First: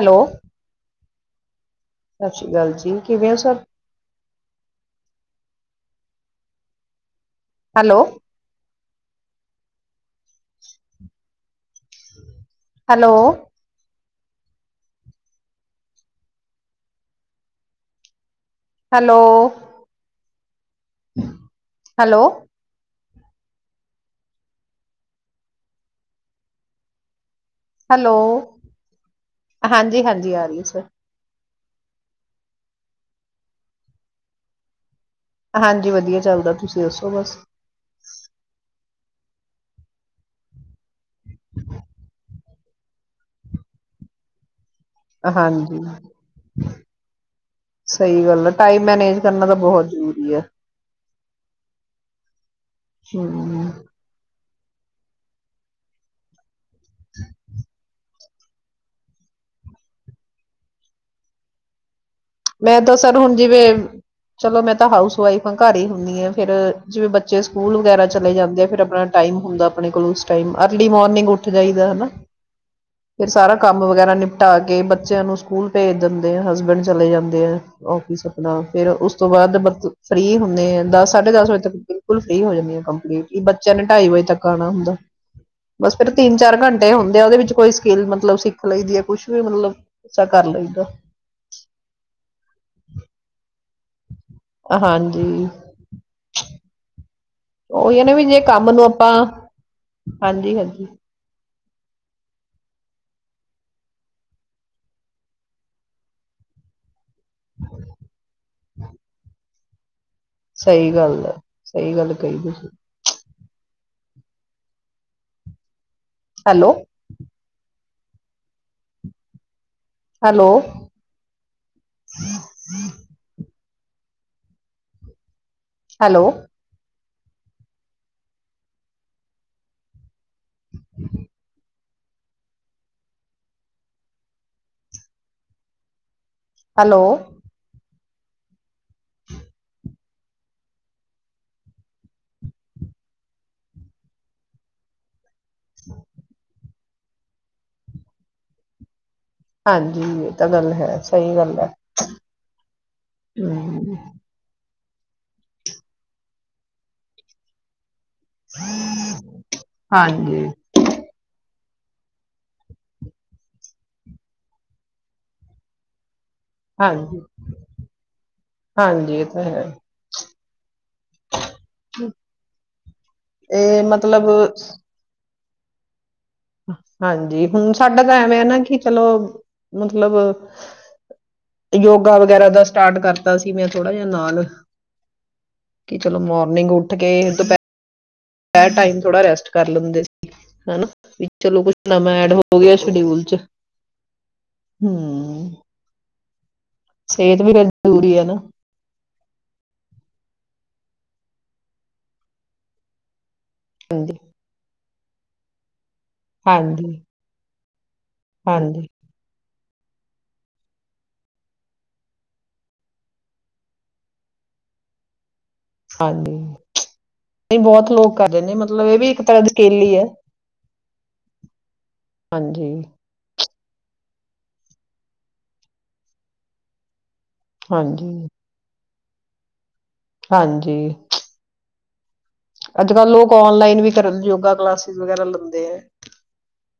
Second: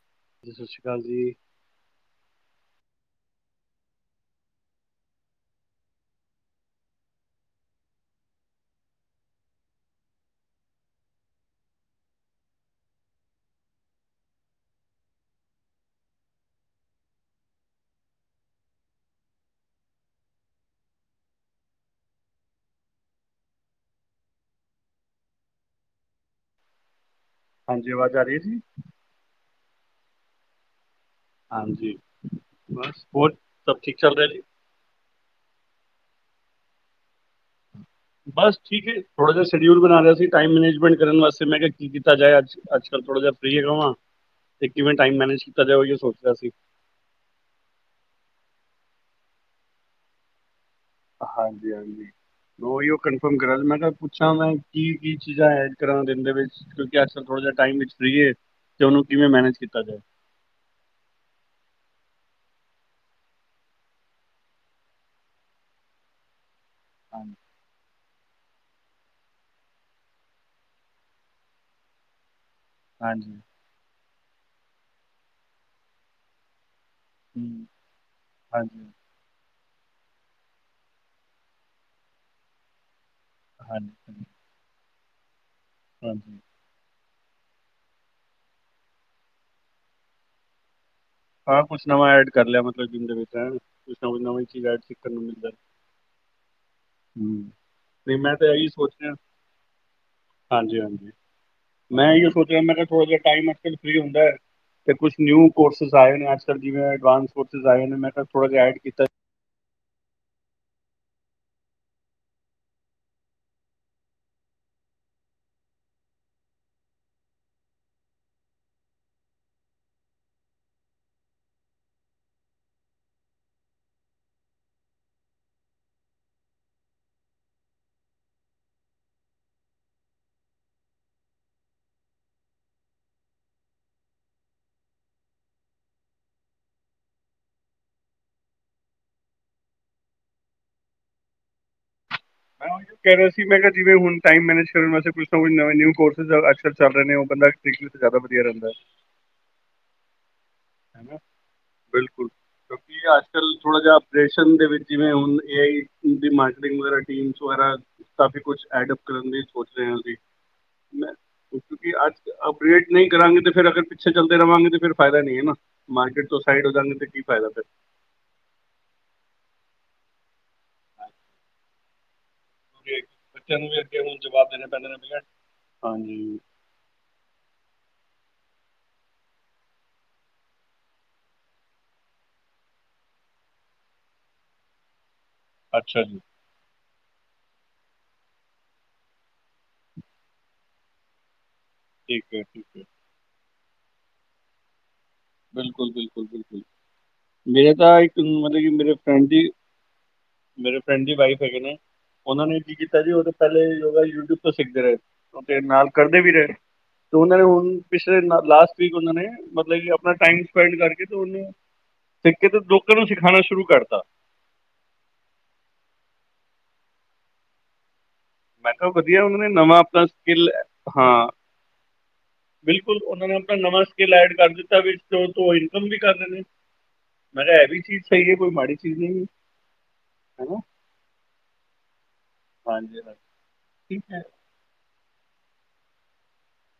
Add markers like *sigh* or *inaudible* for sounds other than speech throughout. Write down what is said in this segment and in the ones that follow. Hello ਜੀ ਸਤਿ ਸ਼੍ਰੀ ਅਕਾਲ। ਜੀ ਸਤਿ ਸ਼੍ਰੀ ਅਕਾਲ ਜੀ। ਕਿਵੇਂ ਹੋ ਸਬ? ਹੈਲੋ। ਹੈਲੋ। ਹੈਲੋ। ਹੈਲੋ। ਹਾਂਜੀ। ਆਵਾਜ਼ ਹੈਲੋ ਆ ਰਹੀ ਹੈ ਜੀ। ਹਾਂਜੀ, ਹਾਂਜੀ। ਆ ਰਹੀ ਸੀ। ਹਾਂਜੀ। ਬਸ ਹੋਰ ਸਭ ਠੀਕ ਚੱਲ ਰਿਹਾ ਜੀ। ਹਾਂਜੀ। ਵਧੀਆ ਚੱਲਦਾ ਤੁਸੀਂ ਦੱਸੋ ਬਸ। ਬਸ ਠੀਕ ਹੈ, ਥੋੜਾ ਜਿਹਾ ਸ਼ਡਿਊਲ ਬਣਾ ਰਿਹਾ ਸੀ, ਟਾਈਮ ਮੈਨੇਜਮੈਂਟ ਕਰਨ ਵਾਸਤੇ, ਮੈਂ ਕਿਹਾ ਕੀ ਕੀਤਾ ਜਾਏ ਅੱਜ- ਕੱਲ੍ਹ ਥੋੜ੍ਹਾ ਜਿਹਾ ਫ੍ਰਰੀ ਹੈਗਾ ਵਾਂ। ਤੇ ਕਿਵੇਂ ਟਾਈਮ ਮੈਨੇਜ ਕੀਤਾ ਜਾਏ ਹਾਂਜੀ। ਉਹ ਇਹ ਸੋਚ ਰਿਹਾ ਸੀ ਸਹੀ ਗੱਲ ਆ। ਟਾਈਮ ਮੈਨੇਜ ਕਰਨਾ ਤਾਂ ਬਹੁਤ ਜ਼ਰੂਰੀ ਹੈ। ਹਾਂਜੀ, ਹਾਂਜੀ। ਉਹੀ ਉਹ ਕਨਫਰਮ ਕਰਾਂ ਹਮ ਮੈਂ ਕਿਹਾ ਪੁੱਛਾਂ ਮੈਂ ਕੀ, ਕੀ ਚੀਜ਼ਾਂ ਐਡ ਕਰਾਂ ਦਿਨ ਦੇ ਵਿੱਚ। ਕਿਉਂਕਿ ਅਸਲ ਥੋੜਾ ਜਿਹਾ ਟਾਈਮ ਵਿੱਚ ਫਰੀ ਏ। ਅਤੇ ਉਹਨੂੰ ਕਿਵੇਂ ਮੈਨੇਜ ਕੀਤਾ ਜਾਏ। ਮੈਂ ਤਾਂ ਸਰ ਹੁਣ ਜਿਵੇਂ ਚਲੋ ਮੈਂ ਤਾਂ ਹਾਊਸ ਵਾਈਫ ਹਾਂ ਘਰ ਹੀ ਹੁੰਦੀ ਹਾਂ ਫੇਰ। ਜਿਵੇਂ ਹਾਂਜੀ ਬੱਚੇ ਸਕੂਲ ਵਗੈਰਾ ਚਲੇ ਜਾਂਦੇ ਫੇਰ ਆਪਣਾ ਟਾਈਮ ਹੁੰਦਾ ਆਪਣੇ ਕੋਲ ਉਸ ਟਾਈਮ ਅਰਲੀ ਮੋਰਨਿੰਗ ਉਠ ਜਾਈਦਾ। ਫਿਰ ਹਾਂਜੀ ਸਾਰਾ ਕੰਮ ਵਗੈਰਾ ਨਿਪ ਟਾ ਕੇ ਬੱਚਿਆਂ ਨੂੰ ਸਕੂਲ ਭੇਜ ਦਿੰਦੇ ਆ ਹਸਬੈਂਡ ਚਲੇ ਜਾਂਦੇ ਦੇ ਆ ਹਮ, ਆਫਿਸ ਆਪਣਾ ਹਾਂਜੀ ਫੇਰ ਹਾਂਜੀ ਉਸ ਤੋਂ ਬਾਅਦ ਫ੍ਰਰੀ ਹੁੰਦੇ ਆ ਦਸ ਸਾਢੇ ਦਸ ਵਜੇ ਤੱਕ ਬਿਲਕੁਲ ਫ੍ਰਰੀ ਹੋ ਜਾਂਦੀ ਆ ਕੰਪਲੀਟ ਵੀ ਬੱਚਿਆਂ ਨੇ ਢਾਈ ਹਾਂਜੀ ਵਜੇ ਤੱਕ ਆਉਣਾ ਹੁੰਦਾ ਬਸ ਫੇਰ ਤਿੰਨ ਹਾਂਜੀ ਚਾਰ ਘੰਟੇ ਹੁੰਦੇ ਉਹਦੇ ਵਿੱਚ ਕੋਈ ਸਕਿੱਲ ਮਤਲਬ ਸਿੱਖ ਲਈਦੀ ਹੈ ਕੁਛ ਵੀ ਮਤਲਬ ਅਛਾ ਕਰ ਲਈਦਾ ਹਾਂ ਕੁਛ ਨਵਾਂ ਐਡ ਕਰ ਲਿਆ ਮਤਲਬ ਦਿਨ ਦੇ ਵਿੱਚ ਹੈ ਬਈ ਨਵੀਂ ਨਵੀਂ ਚੀਜ਼ ਐਂਡ ਸਿੱਖਣ ਨੂੰ ਹਾਂਜੀ ਮਿਲਦਾ ਹਮ ਉਹੀ ਨੇ ਤੇ ਵੀ ਮੈਂ ਜੇ ਤਾਂ ਇਹੀ ਕੰਮ ਨੂੰ ਸੋਚ ਰਿਹਾ ਆਪਾਂ ਹਾਂਜੀ ਹਾਂਜੀ ਮੈਂ ਇਹੀਓ ਸੋਚ ਰਿਹਾ ਮੈਂ ਕਿਹਾ ਥੋੜਾ ਜਿਹਾ ਟਾਈਮ ਅੱਜ ਕਲ ਫਰੀ ਹੁੰਦਾ ਹੈ ਤੇ ਕੁਛ ਨਿਊ ਕੋਰਸ ਸਾਹਿਬ ਨੇ ਆਜਕਲ ਜੀਵੇੈਂ ਐਡਵਾਂਸ ਕੋਰਸਿਜ਼ ਆਏ ਨੇ ਮੈਂ ਤ ਥੋੜ੍ਹਾ ਜੇਹਾ ਐਡ ਕੀਤੈ ਸਹੀ ਗੱਲ ਹੈ ਸਹੀ ਗੱਲ ਕਹੀ ਤੁਸੀਂ ਹੈਲੋ ਹੈਲੋ ਹੈਲੋ ਹੈਲੋ ਮੈਂ ਕਹਿ ਰਿਹਾ ਸੀ ਮੈਂ ਕਿਹਾ ਜਿਵੇਂ ਹੁਣ ਟਾਈਮ ਮੈਨੇਜ ਕਰਨ ਵਾਸਤੇ ਕੁਜ ਨਵੇ ਨਵੇ ਨਿਯੁ ਕੋਰਸ ਅ ਚੱਲ ਰਹੇ ਨੇ ਹੋ ਉਹ ਬੰਦਾ ਸਿਖ ਦੇ ਤੇ ਜ਼ਿਆਦਾ ਵਧੀਆ ਰਹਿੰਦਾ ਹੈ ਹਾਂਜੀ ਤਾਂ ਗੱਲ ਹੈ ਹੈਨਾ ਸਹੀ ਗੱਲ ਹੈ ਬਿਲਕੁਲ ਕਿਉਂਕਿ ਅੱਜ ਕਲ ਥੋੜਾ ਹਮ ਜਿਹਾ ਅਪਡੇਸ਼ਨ ਦੇ ਵਿੱਚ ਜਿਵੇਂ ਹੁਣ ਏ ਆਈ ਦੀ ਮਾਰਕੀਟਿੰਗ ਵਗੈਰਾ ਟੀਮਸ ਵਗੈਰਾ ਕਾਫ਼ੀ ਕੁਛ ਐਡ ਅਪ ਕਰਨ ਦੀ ਸੋਚ ਰਹੇ ਹਾਂ ਅਸੀ ਹਾਂਜੀ ਮੈਂ ਕਿਉਂਕਿ ਅਜ ਅਪ ਡੇਟ ਨਹੀਂ ਕਰਾਂਗੇ ਤੇ ਫਿਰ ਅਗਰ ਪਿੱਛੇ ਚਲਦੇ ਰਵਾਂਗੇ ਤਾਂ ਫਿਰ ਫਾਇਦਾ ਨਹੀਂ ਹੈ ਨਾ ਮਾਰਕੀਟ ਤੋਂ ਸਾਈਡ ਹੋ ਜਾਾਂਗੇ ਤਾਂ ਹਾਂਜੀ ਕੀ ਫਾਇਦਾ ਫਿਰ ਹਾਂਜੀ ਇਹ ਤਾਂ ਹੈ ਹਮ ਕਿਉਕਿ ਬੱਚਿਆਂ ਨੂੰ ਵੀ ਅੱਗੇ ਹੁਣ ਜਵਾਬ ਦੇਣੇ ਪੈਂਦੇ ਨੇ ਬਈ ਐ ਹਾਂਜੀ ਹਾਂਜੀ ਹੁਣ ਸਾਡਾ ਤਾਂ ਐਵੇ ਹੈ ਨਾ ਕਿ ਚਲੋ ਮਤਲਬ, ਯੋਗਾ ਵਗੈਰਾ ਦਾ ਸਟਾਰਟ ਕਰਤਾ ਸੀ ਮੈਂ ਥੋੜਾ ਜਿਹਾ ਨਾਲ। ਕਿ ਅੱਛਾ ਜੀ ਚਲੋ ਮੋਰਨਿੰਗ ਉ ਉੱਠ ਕੇ ਦੁਪਹਿਰ ਹੈ ਟਾਈਮ ਥੋੜਾ, ਰੈਸਟ ਕਰ ਲੈਂਦੇ ਸੀ, ਹੈਨਾ। ਚਲੋ ਕੁੱਛ ਨਵਾਂ ਠੀਕ ਐਡ ਹੈ ਹੋ ਠੀਕ ਗਿਆ, ਹੈ ਸ਼ਡਿਊਲ ਚ। ਹਮ ਬਿਲਕੁਲ-ਬਿਲਕੁਲ-ਬਿਲਕੁਲ ਸਿਹਤ ਵੀ ਫਿਰ ਮੇਰੇ ਤਾਂ ਇੱਕ ਜ਼ਰੂਰੀ ਹੈ ਨਾ ਮਤਲਬ ਕਿ ਮੇਰੇ ਫਰੈਂਡ ਦੀ ਮੇਰੇ ਫਰੈਂਡ ਦੀ ਵਾਈਫ ਹੈਗੇ ਨੇ, ਉਹਨਾਂ ਨੇ ਕੀ ਕੀਤਾ ਜੀ ਉਹਦੇ ਪਹਿਲੇ ਯੋਗਾ ਹਾਂਜੀ ਯੂਟਿਊਬ ਤੋਂ ਸਿਖਦੇ ਰਹੇ। ਉਹ ਫੇਰ ਨਾਲ ਕਰਦੇ ਵੀ ਰਹੇ, ਹਾਂਜੀ ਤੇ ਉਹਨਾਂ ਨੇ ਹੁਣ ਪਿਛਲੇ ਲ ਲਾਸਟ ਹਾਂਜੀ ਵੀਕ ਉਹਨਾਂ ਨੇ ਮਲ ਲਈ ਅਪ ਆਪਣਾ ਟਾਈਮ ਸਪੈਂਡ ਕਰਕੇ ਤੇ ਉਹਨੂੰ, ਸਿੱਖ ਕੇ ਤੇ ਲੋਕਾਂ ਨੂੰ ਸਿਖਾਉਣਾ ਸ਼ੁਰੂ ਕਰਤਾ। ਹਾਂਜੀ, ਨਹੀਂ ਬਹੁਤ ਲੋਕ ਕਰਦੇ ਨੇ ਮੈ ਮਤਲਬ ਕਿਹਾ ਇਹ ਵੀ ਇੱਕ ਵਧੀਆ ਉਹਨਾਂ ਤਰ੍ਹਾਂ ਨੇ ਦੀ ਨਵਾਂ ਸਕੇਲ ਹੀ ਹੈ ਆਪਣਾ ਸਕਿੱਲ, ਹਾਂ ਹਾਂਜੀ ਬਿਲਕੁਲ, ਉਹਨਾਂ ਨੇ ਆਪਣਾ ਨਵਾਂ ਡੀਲਾਇਟ ਕਰ ਦਿੱਤਾ ਵੀ ਟੋ ਤੂੰ ਇਨਕਮ ਵੀ ਕਰਦੇ ਨੇ। ਮੈਂ ਕਿਹਾ ਏਹ ਵੀ ਚੀਜ਼ ਹਾਂਜੀ ਸਹੀ ਏ, ਕੋਈ ਮਾੜੀ ਕੇ ਨਹੀਂ? ਹੈਨਾ ਹਾਂਜੀ। ਅੱਜ ਹਾਂਜੀ ਕੱਲ੍ਹ ਹਾਂਜੀ ਲੋਕ ਔਨਲਾਈਨ ਵੀ ਠੀਕ ਕਰਨ, ਹੈ ਯੋਗਾ ਕਲਾਸਿਸ ਵਗੈਰਾ ਲਨ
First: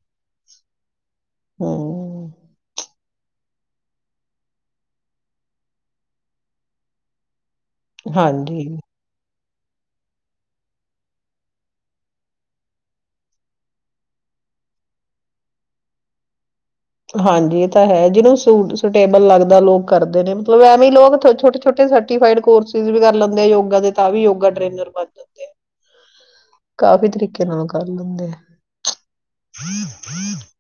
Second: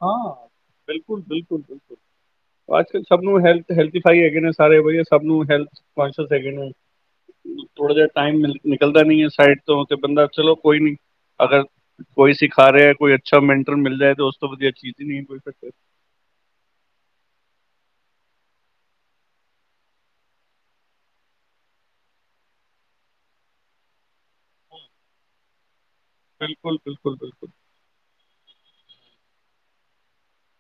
ਹਾਂ ਬਿਲਕੁਲ-ਬਿਲਕੁਲ-ਬਿਲਕੁਲ ਹਮ ਜ ਕੱਲ ਸਭ ਨੂੰ ਹੈਲਥ ਹੈਲਥੀਫਾਈਡ ਹੈਗੇ ਨੇ, ਸਾਰੇ ਵਧੀਆ ਸਭ ਨੂੰ ਹੈਲਥ ਕੋਨਸ਼ੀਅਸ ਹੈਗੇ ਨੇ। ਥੋੜਾ ਜਿਹਾ ਟਾਈਮ ਮਿਲ ਹਾਂਜੀ ਨਿਕਲਦਾ ਨੀ ਹੈ ਸਾਈਡ ਤਯੋ ਤੇ ਬੰਦਾ ਚਲੋ ਕੋਈ ਨਹੀਂ, ਅਗਰ ਕੋਈ ਸਿਖਾ ਰਿਹਾ ਏ, ਕੋਈ ਅੱਛਾ ਮੈਂਟਰ ਮਿਲ ਜਾਏ ਤਾਂ ਉਸ ਉਸ ਤੋਂ ਵਧੀਆ ਚੀਜ਼ ਹੀ ਨਹੀਂ ਕੋਈ ਫਿਰ ਤੇ। ਹਾਂਜੀ, ਇਹ ਤਾਂ ਹੈ, ਜਿਦੋਂ ਸੁ ਸੁਟੇਬਲ ਲੱਗਦਾ ਲੋਕ ਕਰਦੇ ਨੇ, ਮਤਲਬ ਐਵੇਂ ਲੋਗ ਛੋਟੇ-ਛੋਟੇ ਸਰਟੀਫਾਈਡ ਕੋਰਸਿਸ ਵੀ ਕਰ ਲੈਂਦੇ ਆ ਯੋਗਾ ਦੇ ਤਾਂ ਵੀ ਉਹ ਯੋਗਾ ਟਰੇਨਰ ਬਣ ਜਾਂਦੇ ਐ, ਬਿਲਕੁਲ ਕਾਫੀ ਬਿਲਕੁਲ ਤਰੀਕੇ ਬਿਲਕੁਲ ਨਾਲ ਉਹ ਕਰ ਹੁੰਦੇ ਐ।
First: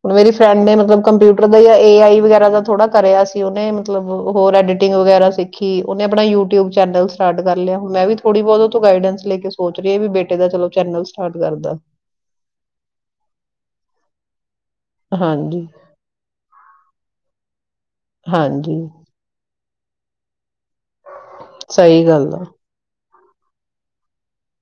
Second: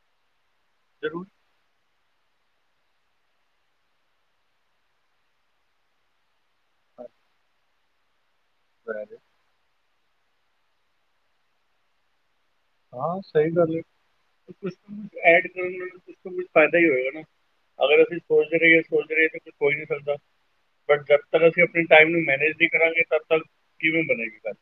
ਹੁਣ ਮੇਰੀ ਫਰੈਂਡ ਨੇ ਮਤ ਜ਼ਰੂਰ ਕੰਪਿਊਟਰ ਦਾ ਯਾ ਏ ਆਈ ਵਗੈਰਾ ਦਾ ਥੋੜਾ ਕਰਿਆ ਸੀ ਉਹਨੇ, ਮਤਲਬ ਹੋਰ ਐਡੀਟਿੰਗ ਵਗੈਰਾ ਸਿੱਖੀ, ਉਹਨੇ ਆਪਣਾ ਯੂ ਟਿਊਬ ਚੈਨਲ ਸਟਾਰਟ ਕਰ ਲਿਆ। ਮੈਂ ਵੀ ਥੋੜੀ ਬਹੁਤ ਓਥੋਂ ਗਾਈਡੈਂਸ ਲੇ ਕੇ ਸੋਚ ਸੋਚ ਰਹੀ ਏ, ਬੀ ਬੇਟੇ ਦਾ ਚਲੋ ਚੈਨਲ ਸਟਾਰਟ ਕਰ ਦਾ। ਹਾਂ, ਸਹੀ ਗੱਲ ਏ। ਕੁਛ *inaudible* ਕੁਛ ਐਡ ਹਾਂਜੀ ਕਰਨਨਾ ਕੁ ਕੁਛ ਫਾਇਦਾ ਹੀ ਹੋਏਗਾ ਨਾ ਅਗਰ ਅਸੀਂ ਸੋਚ ਰਹੀ ਹਾਂ ਹਾਂਜੀ ਸੋਚ ਰਹੇਾਂ ਤੇ ਕੁ *inaudible* ਕੋਈ ਨਹੀਂ ਫਦਾ ਬਟ ਜਦ ਤੱਕ ਅਸੀਂ ਆਪਣੇ ਸਹੀ ਟਾਈਮ ਨੂੰ ਗੱਲ ਆ ਮੈਨੇਜ ਨਹੀਂ ਕਰਾਂਗੇ, ਤ ਕਿਵੇਂ ਬਣੇਗੀ ਗੱਲ?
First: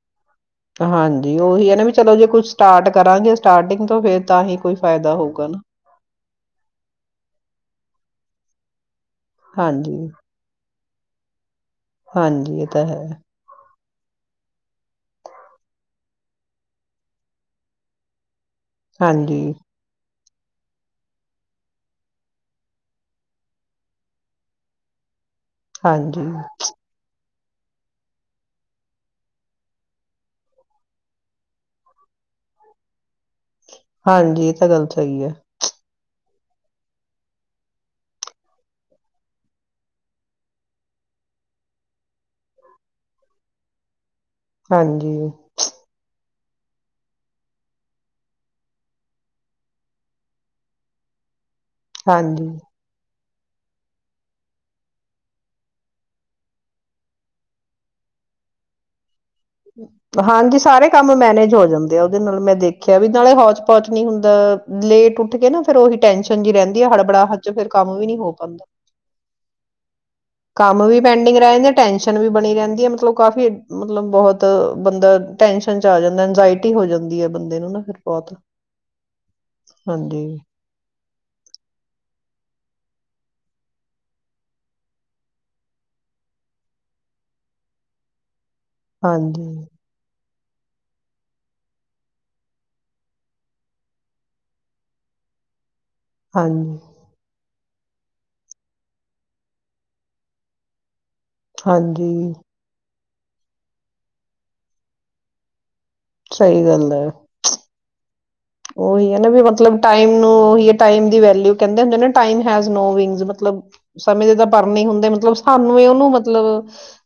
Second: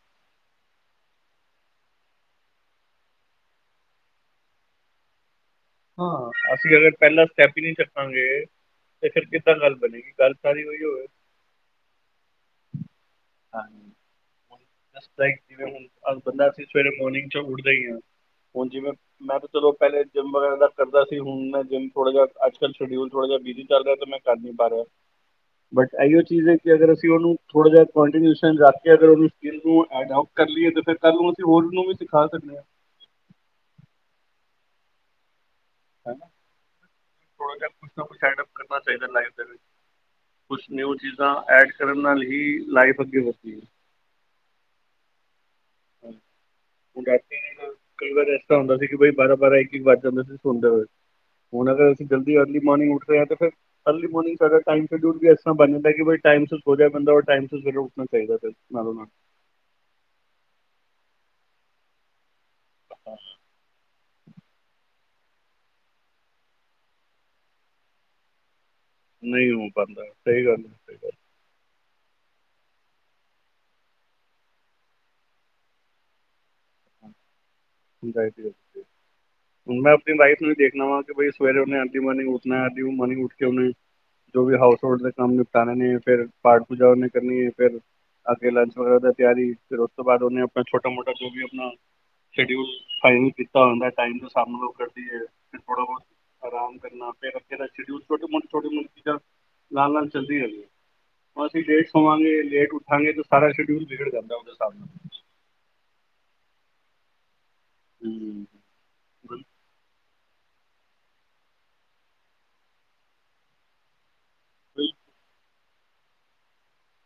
ਹਾਂਜੀ, ਉਹੀ ਹੈ ਨਾ ਵੀ ਚਲੋ, ਜੇ ਕੁਛ ਸਟਾਰਟ ਕਰਾਂਗੇ ਸਟਾਰਟਿੰਗ ਤੋਂ ਫਿਰ ਤਾਂ ਹੀ ਕੋਈ ਫਾਇਦਾ ਹੋਊਗਾ ਨਾ। ਹਾਂ, ਅਸੀਂ ਅਗਰ ਪਹਿਲਾਂ ਸਟੈਪ ਹੀ ਨਹੀਂ ਚੱਕਾਂਗੇ ਤੇ ਫ਼ਿਰ ਕਿੱਦਾਂ ਗੱਲ ਹਾਂਜੀ ਬਨੇਗੀ? ਗੱਲ ਸਾਰੀ ਉਹੀ ਹੋਵੇ ਹਾਂਜੀ, ਇਹ ਤਾਂ ਹੈ। ਜਿਵੇਂ ਹੁ ਬੰਦਾ ਅਸੀਂ, ਸਵੇਰੇ ਮੋਰਨਿੰਗ ਚੋਂ ਉੱਠਦੇ ਹੀ ਹਾਂ। ਹੁਣ ਜਿਵੇਂ ਮੈਂ ਤਾਂ ਹਾਂਜੀ ਚਲੋ ਪਹਿਲੇ ਚ *inaudible* ਕਰਦਾ ਸੀ, ਹੁਣ ਮੈ ਜਿਮ ਥੋੜਾ ਜਿਹਾ ਅੱਜ- ਕੱਲ੍ਹ ਸ਼ਡਊਲ ਥੋੜਾ ਜਿਹਾ ਬਿਜ਼ੀ ਚੱਲ ਰਿਹਾ ਤੇ ਮੈਂ ਕਰ ਨੀ ਪਾ ਰਿਹਾ। ਬਟ ਇਹੀਓ ਹਾਂਜੀ ਚੀਜ਼ ਹੈ ਕਿ, ਅਗਰ ਅਸੀਂ ਉਹਨੂੰ ਥੋੜਾ ਜਹਾਡੋ ਕਰ ਲਈਏ ਫਰ ਕੱਲ ਨੂੰ ਅਸੀ ਹੋਰ ਵੀ ਸਿਖਾ ਸਕਦੇ ਹ *inaudible* ਹਾਂਜੀ, ਇਹ ਤਾਂ ਗੱਲ ਸਹੀ ਹੈ। ਥੋੜਾ ਜਹਾ ਕੁਛ ਨਾ ਕੁਛ ਐਡਪ ਕਰਨਾ ਚਾਹੀਦਾ ਲਾਈਫ ਦੇ ਵਿੱਚ, ਕੁਛ ਨਿਊ ਚੀਜ਼ਾਂ ਐਡ ਕਰਨ ਨਾਲ ਹੀ ਲਾਈਫ ਅੱਗੇ ਵਦਦੀ ਹੈ। ਹਾਂਜੀ। ਹੁਣ ਰਾਤੀ ਕਈ ਵਾਰ ਐਸਾ ਹੁੰਦਾ ਸੀ, ਕਿ ਬਾਈ ਬਾਰਾਂ -ਬਾਰਾਂ ਇੱਕ -ਇੱਕ ਵੱਜ ਜਾਂਦੇ ਸੀ ਸੋੰਦੇ ਹੋਏ। ਹੁਣ ਅਰ ਅਸੀ ਜਲਦੀ ਹਾਂਜੀ ਅਰਲੀ ਮੋਨਿੰਗ ਫਿਰ ਅਰਲੀ ਮੋਰਨਿੰਗ ਸਾਡਾ ਟਾਈਮ ਸ਼ਡਲ ਵੀ ਇਸ ਤਰ ਬਣ ਜਾਂਦਾ, ਟਾਈਮ ਹੋ ਜਾਏ ਬੰਦਾ ਟਮ ਫ ਉੱਠਣਾ ਚਾਹੀਦਾ ਫਿਰ ਨਾਲੋਂ ਨਾਲ ਹਾਂਜੀ, ਸਾਰੇ ਕੰਮ ਮੈਨੇਜ ਹੋ ਜਾਂਦੇ ਆ, ਉਹਦੇ ਨਾਲ ਮੇਰੇ ਦੇਖਿਆ ਵੀ ਨਾਲੇ ਹੌਚ -ਪੌਚ ਨੀ ਹੁੰਦਾ ਲੇਟ ਉੱਠ ਕੇ ਨਾ ਫਿਰ ਉਹੀ ਟੈਂਨਸ਼ਨ ਜੀ ਰਹਿੰਦੀ ਆ, ਹੜਬੜਾ ਚ ਫੇਰ ਕੰਮ ਵੀ ਨਹੀਂ ਹੋ ਪਾਉਂਦਾ। ਨਹੀਂ ਹੋ ਪਾੰਦਾ। ਕੰਮ ਵੀ ਪੈਂਡਿੰਗ ਰਹਿੰਦੇ ਟੈਂਸ਼ਨ ਵੀ ਬਣੀ ਰਹਿੰਦੀ ਹੈ, ਮਤਲਬ ਕਾਫੀ ਮਤਲਬ ਬਹੁਤ ਬੰਦਾ ਟੈਸ਼ਨ ਚ ਆ ਜਾਂਦਾ ਇੰਜਾਇਟੀ ਹੋ ਜਾਂਦੀ ਹੈ। ਬੰਦੇ ਨੂੰ ਨਾ ਫਿਰ ਬਹੁਤ ਮੈਂ ਆਪਣੀ ਹਾਂਜੀ, ਲਾਈਫ ਨੂੰ ਵੀ ਦੇਖਣਾ, ਹ ਕਿ ਬ ਸਵੇਰੇ ਉਹਨੇ ਅਰਲੀ ਮਾਰਨਿੰਗ ਉੱਠਨਾ ਐ। ਮਨੀ ਉੱਠ ਕੇ ਉਹਨੇ ਜੋ ਵੀ ਹਾਊਸ ਹੋਲਡ ਦੇ ਕੰਮ ਨਿਪਟਾਣੇ ਨੇ ਫਿਰ ਪਾਠ ਪੂਜਾ ਉਹਨੇ ਕਰਨੀ ਹੈ, ਫਿਰ ਲੰਚ ਵਗੈਰਾ ਦਾ ਹਾਂਜੀ, ਤਿਆਰੀ, ਫਿਰ ਉਸ ਤੋਂ ਬਾਅਦ ਉਹਨੇ ਛੋਟਾ -ਮੋਟਾ ਜੋ ਵੀ ਆਪਣਾ ਸ਼ਡਿਊਲ ਫਾਈਨਲ ਕੀਤਾ ਹੁੰਦਾ, ਟਾਇਮ ਦਾ ਸਾਹਬ ਕਰਦੀ ਹੈ। ਥੋੜਾ ਬਹੁਤ ਹਾਂਜੀ, ਆਰਾਮ ਕਰਨਾ ਫਿਰ ਜਿਹੜ ਸ਼ਊ ਛੋਟੇ ਮੋਟ ਛੋਟਟੀ ਮੋ ਚੀਜ਼ਾਂ ਲਾਲ ਲਾਲ ਚੱਲਦੀ ਰਈ *inaudible* ਮ ਡੇਟ ਸੋਾਂ ਹਾਂਜੀ ਲੇਟ ਉ *inaudible* ਸਾਰਾ ਸ਼ਡਿਊਲ ਵਿਗੜ ਜਾਂਦਾ, ਉਹਦੇ ਹਿਸਾਬ ਨਾਲ। ਸਹੀ ਗੱਲ ਹੈ ਹਮ, ਉਹੀ ਹੈ ਨਾ ਵੀ ਮਤਲਬ ਟਾਈਮ ਨ ਉਹੀ ਟਮ ਦੀ ਵੈਲਊ ਕਹਿੰਦੇ ਹੁੰ ਨਾ ਟਮ ਹੈਜ ਨੋ ਵਿੰਗ ਮਤਲਬ ਸਮੇਂ ਦੇ ਤਾਂ ਪਰ ਨਹੀਂ ਹੁੰਦੇ ਮਤਲਬ ਸਾਨੂੰ ਉਹਨੂੰ ਮਤਲਬ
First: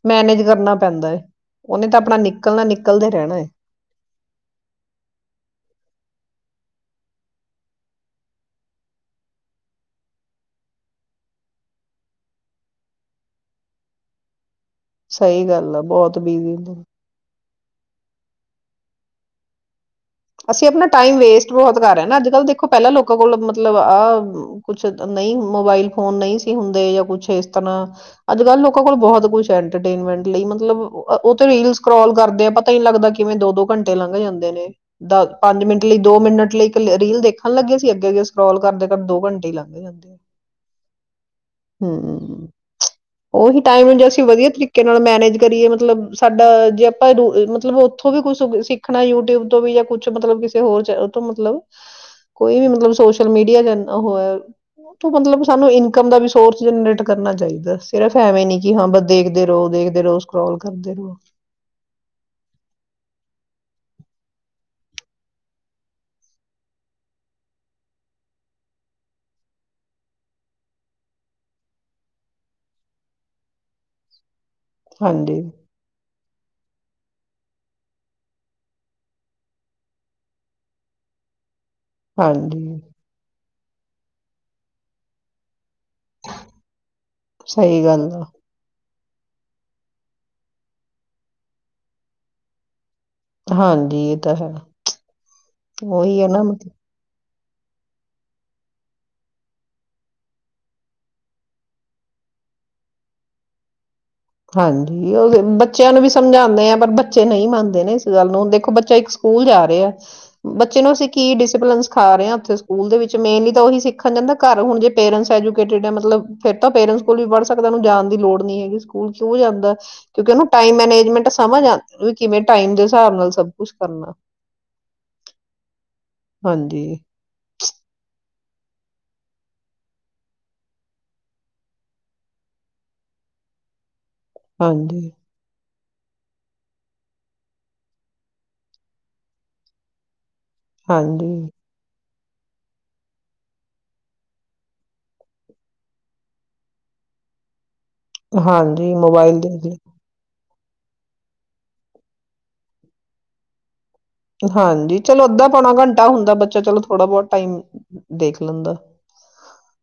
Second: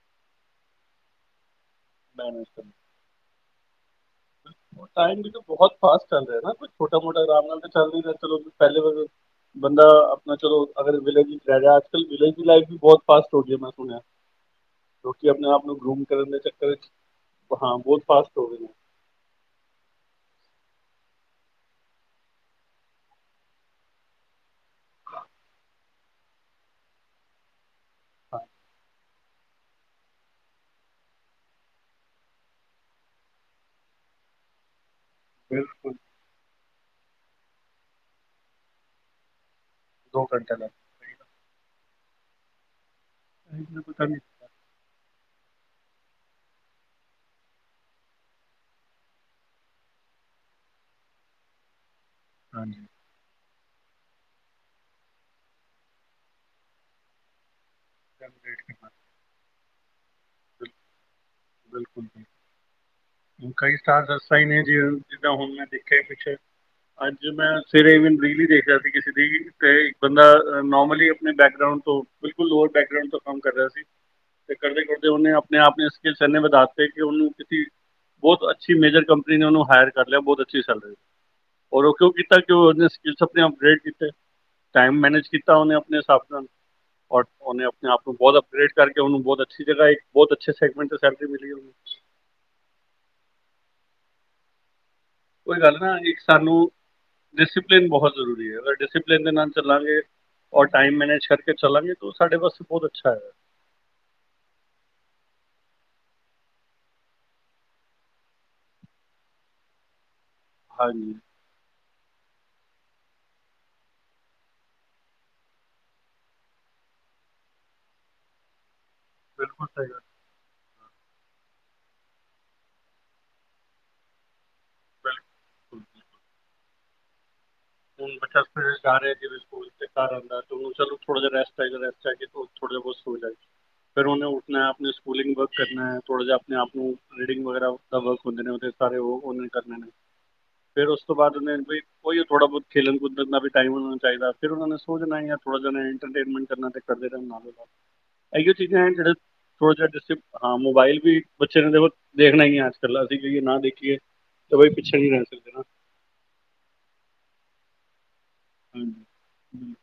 ਮੈਨੇਜ ਕਰਨਾ ਪੈਂਦਾ ਹੈ ਉਹਨੇ ਤਾਂ ਆਪਣਾ ਨਿਕਲਣਾ ਨਿਕਲਦੇ ਰਹਿਣਾ ਹੈ ਟਮ ਵੀ ਬਹੁਤ ਫਾਸਟ ਚੱਲ ਰਿਹਾ ਕੋ ਛੋਟਾ ਮੋਟਾ ਆਰਾਮ ਨਾਲ ਤਾਂ ਚੱਲ ਰ ਚਲੋ ਪਹਿਲੇ ਵ ਬੰਦਾ ਆਪਣਾ ਚਲੋ ਅਗਰ ਵਿਲੇਜ ਵਿੱਚ ਰਹਿ ਰਿ ਅੱਜ ਕੱਲ ਵਿਲੇਜ ਦੀ ਲਾਈਫ ਵੀ ਬਹੁਤ ਫਾਸਟ ਹੋ ਗਈ ਹੈ ਮੈਂ ਸੁਣਿਆ ਲੋਕੀ ਸਹੀ ਆਪਣੇ ਆਪ ਗੱਲ ਨੂੰ ਆ ਗਰੂਮ ਬਹੁਤ ਕਰਨ ਦੇ ਬਿਜੀੀ ਚੱਕਰ ਹੁੰ ਵਿੱਚ ਹਾਂ ਬਹੁਤ ਫਾਸਟ ਹੋ ਗਈ ਹੈ ਅਸੀਂ ਆਪਣਾ ਟਾਈਮ ਵੇਸਟ ਬਹੁਤ ਕਰ ਰਹੇਾਂ ਨਾ ਅੱਜ ਕੱਲ੍ਹ ਦੇਖੋ ਪਹਿਲਾਂ ਲੋਕਾਂ ਕੋਲ ਮਤਲਬ ਆਹ ਕੁਛ ਨਹੀਂ ਮੋਬਾਈਲ ਫੋਨ ਨਹੀਂ ਸੀ ਹੁੰਦੇ ਜਾਂ ਕੁਛ ਇਸ ਤਰ੍ਹਾਂ ਅੱਜ ਹਾਂ ਕੱਲ੍ਹ ਲੋਕਾਂ ਕੋਲ ਬਹੁਤ ਕੁਛੇਨਮੈਂਟ ਲਈ ਮਤਲਬ ਉਹ ਰੀਲ ਕਰੋਲ ਕਰਦੇ ਆ ਪਤਾ ਨੀ ਲੱਗਦਾ ਕਿਵੇਂ ਦੋ ਦੋ ਘੰਟੇ ਲੰਘ ਜਾਂਦੇ ਨੇ ਦ ਪੰਜ ਮਿੰਟ ਬਿਲਕੁਲ ਲਈ ਦੋ ਮਿੰਟ ਲਈ ਰੀਲ ਦੇਖਣ ਲੱਗਿਆ ਸੀ ਅੱਗੇ ਅੱਗੇ ਸਕੋਲ ਕਰ ਦੋੰਟੇ ਹੀ ਲੱ ਦੋ ਘੰਟੇ ਦਾ ਹਮਮ ਉਹੀ ਟਾਈਮੇ ਅਸੀਂ ਵਧੀਆ ਤਰੀਕੇ ਨਾਲ ਮੈਨੇਜ ਕਰੀਏ ਮਤਲਬ ਸਾਡਾ ਜੇ ਆਪਾਂੂ ਮਤਲਬ ਉੱਥੋਂ ਵੀ ਕੁੱਛ ਸਿੱਖਣਾ ਯੂਟਿਊਬ ਤੋਂ ਵੀ ਜਾਂ ਕੁਛ ਮਤਲਬ ਕਿਸੇ ਹੋਰ ਜ ਤੋਂ ਮਤਲਬ ਕੋਈ ਵੀ ਹਾਂਜੀ ਮਤਲਬ ਸੋਸ਼ਲ ਮੀਡੀਆ ਵਧ ਉਹ ਹੈ ਉਹ ਮਤਲਬ ਸਾਨੂੰ ਇਨਕਮ ਦਾ ਵੀ ਸੋਰਸ ਜਨਰੇਟ ਕਰਨਾ ਚਾਹੀਦਾ ਸਿਰਫ ਐਵੇਂ ਨੀ ਲੇਟ ਕੇ ਕਿ ਹਾਂ ਬਾਅਦ ਬ ਦੇਖਦੇ ਰਹੋ ਦੇਖਦੇ ਰੋਜ਼ ਕਰੋਲ ਬਿਲਕੁਲ- ਕਰਦੇ ਰਹੋ ਬਿਲਕੁਲ ਜ ਕਈ ਸਟਾਰ ਦਸਾਂ ਹੀ ਨੇ ਜ ਜਿੱਦਾਂ ਹੁਣ ਮੈਂ ਦੇਖਿਆ ਪਿੱਛੇ ਅੱਜ ਮੈਂ ਸਵੇਰੇ ਈਵਨ ਰੀਲ ਹੀ ਦੇਖ ਰਿਹਾ ਸੀ ਕਿਸੇ ਦੀ ਤੇ ਇੱਕ ਬੰਦਾ ਨੋਰਮਲੀ ਆਪਣੇ ਬੈਕਗ੍ਰਉਂਡ ਤੋਂ ਬਿਲਕੁਲ ਲੋਅਰ ਬੈਕਗਉਂਡ ਤੋਂ ਕੰਮ ਕਰ ਰਿਹਾ ਸੀ ਤੇ ਕਰਦੇ ਕਰਦੇ ਉਹਨੇ ਹਾਂਜੀ ਆਪਣੇ ਆਪ ਨੇ ਵਧਾ ਉਹਨੂੰ ਬਹੁਤ ਅੱਛੀ ਮੇਜਰ ਕੰਪਨੀ ਨੇ ਉਹਨੂੰ ਹਾਇਰ ਕਰ ਲਿਆ ਬਹੁਤ ਅੱਛੀ ਸੈਲਰੀ ਔਰ ਉਹ ਕਿਉਂ ਕੀਤਾ ਕਿ ਹਾਂਜੀ ਉਹਨੇ ਅਗ੍ਰਡ ਕੀਤੇ ਟਾਈਮ ਮੈਨੇਜ ਕੀਤਾ ਉਹਨੇ ਆਪ ਆਪ ਔਰ ਉਹਨੇ ਸਹੀ ਆਪਣੇ ਆਪ ਗੱਲ ਨੂੰ ਆ ਬਹੁਤ ਅਪਗ੍ਰਡ ਕਰਕੇ ਨੂੰ ਬਹੁਤ ਅੱਛੀ ਜਗਾ ਇੱਕ ਬਹੁਤ ਅੱਛ ਸੈਗਮੈਂਟ ਚਰੀ ਮਿਲੀਗੀਨ ਹਾਂਜੀ ਇਹ ਤਾਂ ਹੈ ਕੋਈ ਗੱਲ ਨਾ ਇੱਕ ਉਹੀ ਹੈ ਨਾ ਸਾਨੂੰ ਡਿਸਿਪਲਿਨ ਬਹੁਤ ਜ਼ਰੂਰੀ ਹੈ ਅਗਰ ਡਿਸਪਲਿਨ ਦੇ ਨਾਲ ਚੱਲਾਂਗੇ ਔਰ ਟਾਈਮ ਮੈਨੇਜ ਕਰਕੇ ਚੱਲਾਂਗੇ ਤਾਂ ਉਹ ਸਾਡੇ ਵਾਸਤੇ ਬਹੁਤ ਅੱਛਾ ਹੈ ਹਾਂਜੀ ਉਹ ਬੱਚਿਆਂ ਨੂੰ ਵੀ ਸਮਝਾਉਂਦੇ ਆ ਪਰ ਬੱਚੇ ਨਹੀਂ ਮੰਨਦੇ ਨੇ ਇਸ ਗੱਲ ਨੂੰ ਦੇਖੋ ਬੱਚਾ ਇੱਕ ਸਕੂਲ ਜਾ ਰਿਹਾ ਆ ਬੱਚੇ ਨੂੰ ਅਸੀਂ ਹਾਂਜੀ ਕੀ ਡਿਸਪਲਨ ਸਿਾ ਰਹੇ ਹਾਂ ਉੱਥੇ ਸਕੂਲ ਦੇ ਵਿੱਚ ਮੇਨਲੀ ਤਾਂ ਉਹੀ ਸਿੱਖਣ ਜਾਂਦਾ ਘਰ ਹੁਣ ਜੇ ਪੇਰੈਂਟਸ ਐਜੂਕੇਟਿਡ ਆ ਮਤਲਬ ਫਿਰ ਤਾਂ ਪੇਰੈਂਟਸ ਕੋਲ ਵੀ ਪੜ੍ਹ ਸਕਦਾ ਉਹਨ ਜਾਣ ਦੀ ਲੋੜ ਨ ਨਹੀਂ ਹੈਗੀ *inaudible* ਓ ਸਕੂਲ ਬਿਲਕੁਲ ਜਾਦਾ ਸਹੀ ਗੱਲ ਕਿਉਂ ਕਿ, ਟਾਈਮ ਮੈਨੇਜ ਸਮਝ ਆ ਕਿਵੇਂ ਟਾਈਮ ਦੇ ਹਿਸਾਬ ਨਾਲ ਬਿਲਕੁਲ। ਹਾਂਜੀ, ਹੁਣ ਬੱਚਾ ਜਾ ਰਿਹਾ ਜਿਵੇ ਸਕੂਲ, ਤੇ ਘਰ ਆਂਦਾ ਤੇਥੋੜਾ ਜਿਹਾ ਰੈਸਟ ਚਾਹੀਦਾ ਤਾ ਕੇ ਥੋੜਾ ਹੌਰ ਸਕੂਨ ਲਏ। ਫਿਰ ਓਨੇ ਉੱਠਣਾ, ਆਪਣੇ ਹਾਂਜੀ ਸਕੂਲਿੰਗ ਵਰਕ ਕਰਨਾਂ। ਥੋੜਾ ਜ ਆਪਣੇ ਆਪ ਨੂੰ ਰੀਡਿੰਗ ਵਗੈਰਾ ਦਾ ਵਰਕ ਹੁੰਦੇ ਨੇ, ਸਾਰੇ ਉਹ ਕਰਨੇ ਨੇ। ਫੇਰ ਉਸ ਤੋਂ ਬਾਅਦ ਹਾਂਜੀ ਉਹਨੇ ਬਈ ਕੋਈ ਥੋੜ੍ਹਾ ਬਹੁਤ? ਖੇਲਣ ਕੁਦਣ ਦਾ ਵੀ ਟਾਈਮ ਹੋਣਾ ਚਾਹੀਦਾ, ਫਿਰ ਉਹਨਾ ਨੇ ਸੋਜਾਣਾ ਹੀ ਐ ਥੋੜਾ ਜਿਹਾ ਲੇਟ! ਹਾਂਜੀ, ਮੋਬਾਈਲ ਦੇਖ ਰਹੀ। ਡਿਸਟਿਪ ਹਾਂ ਮੋਬਾਇਲ ਵੀ ਬੱਚੇ ਨੇ ਦੇਖੋ ਦੇਖਣਾ ਹੀ ਹੈ ਅੱਜ ਕੱਲ੍ਹ ਅਸੀਂ ਕਈਏ ਨਾ ਦੇਖੀਏ *inaudible* ਬਈ ਪਿੱਛੇ ਹਾਂਜੀ, ਨਹੀਂ ਰਹਿ ਚਲੋ ਅੱਧਾ ਸਕਦੇ ਨਾ ਪੌਣਾ ਘੰਟਾ ਹੁੰਦਾ ਬੱਚਾ ਚਲੋ ਥੋੜਾ ਦੇਖ ਲੈਂਦਾ। ਹਾਂਜੀ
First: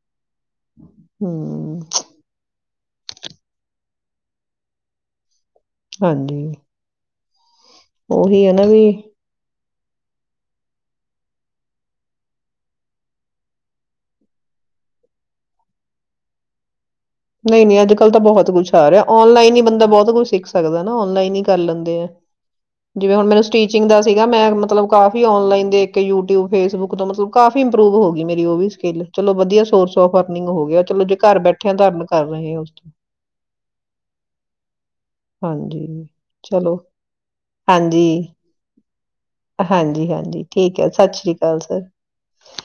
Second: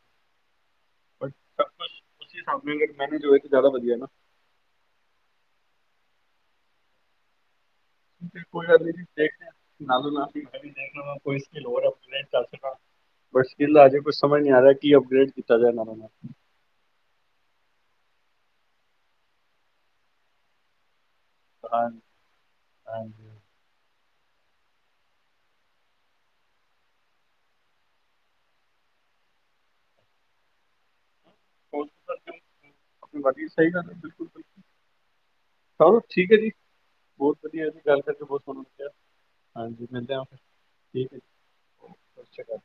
ਬਟ ਸਭ ਕੁਝ ਉਸੇ ਹਿਸਾਬ ਮੈਨੇਜ ਹੋਏ ਤੇ ਜ਼ਿਆਦਾ ਵਧੀਆ ਨਾ? ਹਾਂਜੀ, ਉਹੀ ਹੈ ਨਾ ਕੋਈ ਗੱਲ ਵੀ ਨਹੀਂ ਜੀ ਦੇਖ ਰਿਹਾ! ਜੇ ਕੁ ਸਮ ਨ ਆ ਰਿਹਾਡ ਕੀਤਾ ਜਾ *inaudible* ਨਹੀਂ ਨਹੀਂ, ਅੱਜ ਕੱਲ ਤਾਂ ਬਹੁਤ ਕੁਛ ਆ ਰਿਹਾ! ਔਨਲਾਈਨ ਹੀ ਬੰਦਾ ਬਹੁਤ ਕੁਛ ਸਿੱਖ ਸਕਦਾ ਹੈਂ ਨਾ ਔਨਲਾਈਨ ਕਰ ਲੈਂਦੇ ਹਾਂਜੀ ਆ! ਜਿਵੇਂ ਹੁਣ ਹਾਂਜੀ ਮੇਰੇ ਸਟੀਚਿੰਗ ਦਾ ਸੀਗਾ ਮੈਂ ਮਤਲਬ ਕਾਫੀ ਔਨਲਾਈਨ ਦੇ ਇੱਕ ਯੂਟਿਊਬ ਫੇਸਬੁੱਕ ਤੋਂ ਮਤਲਬ ਕਾਫੀ ਇੰਪਰੂਵ ਹੋ ਗਈ ਮੇਰੀ ਉਹ ਵੀ ਸਕਿੱਲ ਚਲੋ ਵਧੀਆ ਸੋਰਸ ਆਫ ਅਰਨਿੰਗ ਹੋ ਗਿਆ ਚਲੋ ਘਰ ਬੈਠਿਆਂ ਹੋਰ ਧਰਮ। ਸੁਣਾ ਕਰ ਕਿਉਂ? ਰਹੇ ਹੋ ਉਸ ਤੋਂ ਆਪਣੀ ਬਾਕੀ ਸਹੀ ਗੱਲ ਹੈ ਬਿਲਕੁਲ ਬਿਲਕੁਲ ਚਲੋ ਹਾਂਜੀ, ਠੀਕ ਹੈ ਜੀ ਚਲੋ ਬਹੁਤ ਵਧੀਆ ਜੀ ਗੱਲ ਹਾਂਜੀ, ਕਰਕੇ ਬਹੁਤ ਸੋਹਣਾ ਲੱਗਿਆ ਹਾਂਜੀ, ਮਿਲਦੇ ਹਾਂ ਫਿਰ ਹਾਂਜੀ ਠੀਕ ਹੈ ਸਤਿ ਜੀ ਸ਼੍ਰੀ ਅਕਾਲ, ਸਰ। ਸਤਿ ਸ਼੍ਰੀ ਅਕਾਲ